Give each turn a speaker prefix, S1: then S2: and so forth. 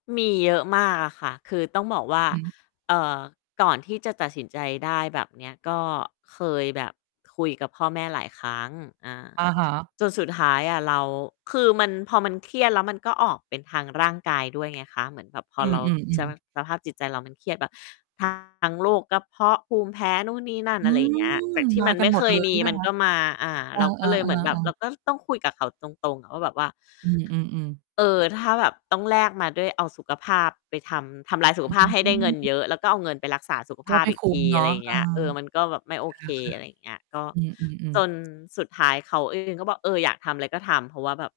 S1: มีเยอะมากอะค่ะ คือต้องบอกว่า
S2: อือฮึ
S1: เอ่อ ก่อนที่จะตัดสินใจได้แบบเนี้ย ก็เคยแบบคุยกับพ่อแม่หลายครั้ง อา
S2: อะฮะ
S1: จนสุดท้ายอะเรา คือมัน พอมันเครียดแล้วมันก็ออกเป็นทางร่างกายด้วย ไงคะ เหมือนแบบพอ
S2: อื
S1: เราส
S2: อ
S1: ภ
S2: ๆ ๆ
S1: า สภาพจิตใจเรามันเครียดแบบ ทั้ง โรคกระเพาะ ภูมิแพ้นู่นนี่นั่
S2: อ
S1: น
S2: ื
S1: อะไรอย่างเงี้ย
S2: ม!
S1: จากที
S2: ม
S1: ่ม
S2: า
S1: ัน
S2: ก
S1: ไ
S2: ั
S1: ม
S2: น
S1: ่
S2: หม
S1: เค
S2: ด เ
S1: ย
S2: ลย
S1: ม
S2: ใ
S1: ี
S2: ช่ไหม
S1: มัน
S2: ค
S1: ก
S2: ะ?
S1: ็มา อา
S2: เออ
S1: เราก็เลยเหมือนแบบ
S2: ๆ
S1: เร
S2: ๆ
S1: า
S2: ๆ
S1: ก็ต้องคุยกับเขาตรง ๆ อะว่าแบบว่า
S2: อือ ๆ ๆ
S1: เออ ถ้าแบบต้องแลกมาด้วย เอาสุขภาพไปทำ ทำลายสุข
S2: อ
S1: ภาพให้ได้เงิ
S2: ื
S1: น
S2: ม
S1: เยอะ แล้วก็เอาเงินไปรักษาสุขภ
S2: ก็
S1: า
S2: ไ
S1: พ
S2: ม่
S1: อี
S2: ค
S1: ก
S2: ุ
S1: ท
S2: ้ม
S1: ี
S2: เน
S1: อ
S2: า
S1: ะไร
S2: ะ
S1: อย่าง
S2: เ
S1: เ
S2: อ
S1: ง
S2: อ
S1: ี้ย เออ มันก็แบบไม่โอเค อะไรอย่างเงี้ย ก็
S2: ค่ะ ๆ อือ
S1: จ
S2: ๆ ๆ
S1: นสุดท้ายเขา เอง ก็บอก "เออ อยากทำอะไรก็ทำ" เพราะว่าแบบ